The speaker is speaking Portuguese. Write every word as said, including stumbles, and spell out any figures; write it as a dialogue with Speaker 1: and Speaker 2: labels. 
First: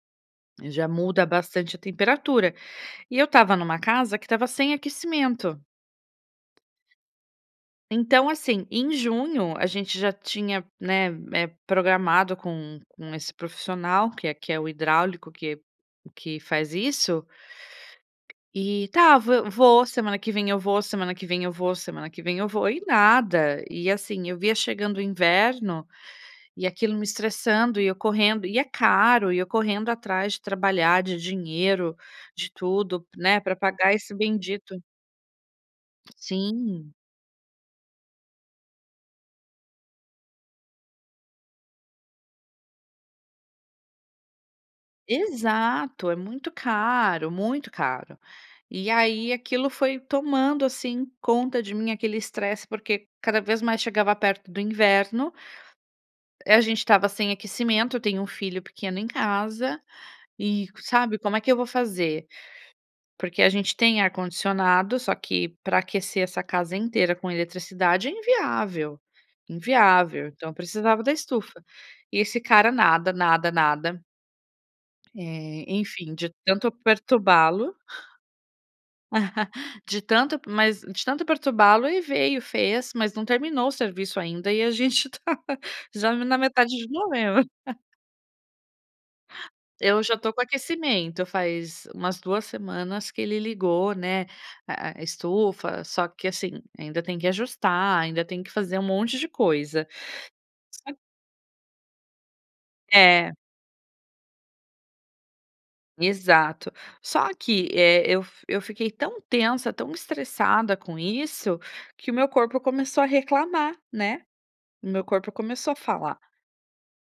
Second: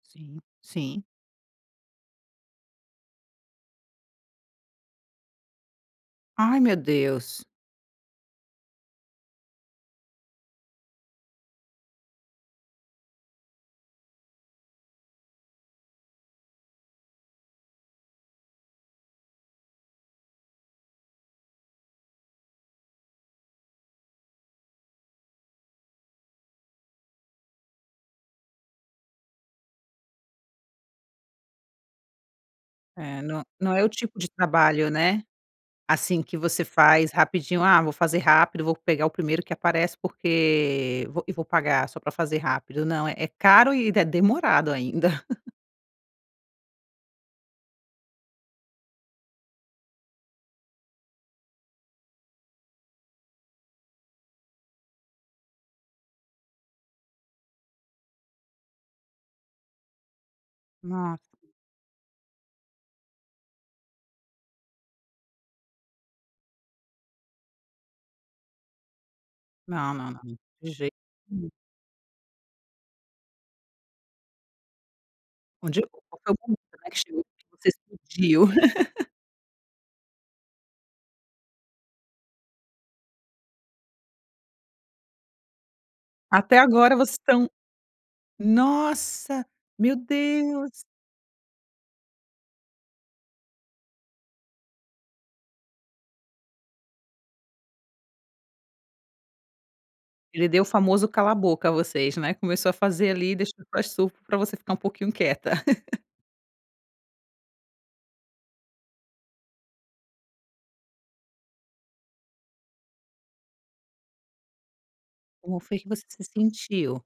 Speaker 1: Sim,
Speaker 2: Já
Speaker 1: sim.
Speaker 2: muda bastante a temperatura. E eu estava em uma casa que estava sem aquecimento.
Speaker 1: Ai meu Deus.
Speaker 2: Então assim, em junho, a gente já tinha, né, eh, programado com com esse profissional, que é que é o hidráulico que que faz isso. E tá, vou, semana que vem eu vou, semana que vem eu vou, semana que vem eu vou, e nada. E assim, via chegando o inverno, e aquilo me estressando e eu correndo, e é caro, e eu correndo atrás de trabalhar, de dinheiro, de tudo,
Speaker 1: É
Speaker 2: né,
Speaker 1: não,
Speaker 2: pra
Speaker 1: não é o
Speaker 2: pagar esse
Speaker 1: tipo de
Speaker 2: bendito.
Speaker 1: trabalho, né. Assim que você
Speaker 2: Sim.
Speaker 1: faz rapidinho: "Ah, vou fazer rápido vou pegar o primeiro que aparece, porque vou e vou pagar, só para fazer rápido", não é é caro e é demorado ainda.
Speaker 2: Exato, é muito caro, muito caro. E aí aquilo foi tomando, assim, conta de mim aquele estresse, porque cada vez mais chegava perto do inverno a gente estava sem aquecimento, eu tenho um filho pequeno em casa, e sabe
Speaker 1: [unintelligible]
Speaker 2: como é que eu vou fazer? Porque a gente tem ar condicionado só que para aquecer essa casa inteira com eletricidade é inviável,
Speaker 1: Não, não, não,
Speaker 2: inviável, então eu
Speaker 1: de jeito
Speaker 2: precisava da
Speaker 1: nenhum.
Speaker 2: estufa. E esse cara nada, nada, nada. Eh, enfim, de tanto
Speaker 1: [unintelligible]
Speaker 2: perturba-lo de tanto mas, de tanto perturba-lo e veio, fez, mas não terminou o serviço ainda, e a gente tá, já na m
Speaker 1: Até
Speaker 2: metade de
Speaker 1: agora vocês
Speaker 2: novembro.
Speaker 1: estão nossa, meu
Speaker 2: Eu já estou com
Speaker 1: Deus.
Speaker 2: aquecimento, faz umas duas semanas que ele ligou, né, eh, estufa, só que assim, ainda tem que ajustar, ainda tem que fazer um monte de coisa.
Speaker 1: Ele deu o
Speaker 2: É.
Speaker 1: famoso cala boca a vocês, né, começou a fazer
Speaker 2: É.
Speaker 1: ali deixou [unintelligible] para você ficar um pouquinho quieta.
Speaker 2: Exato. Só que, eh, eu eu fiquei tão tensa, tão estressada com isso, que o meu corpo começou a reclamar, né. O meu corpo
Speaker 1: Como
Speaker 2: começou a
Speaker 1: foi que você
Speaker 2: falar.
Speaker 1: se sentiu?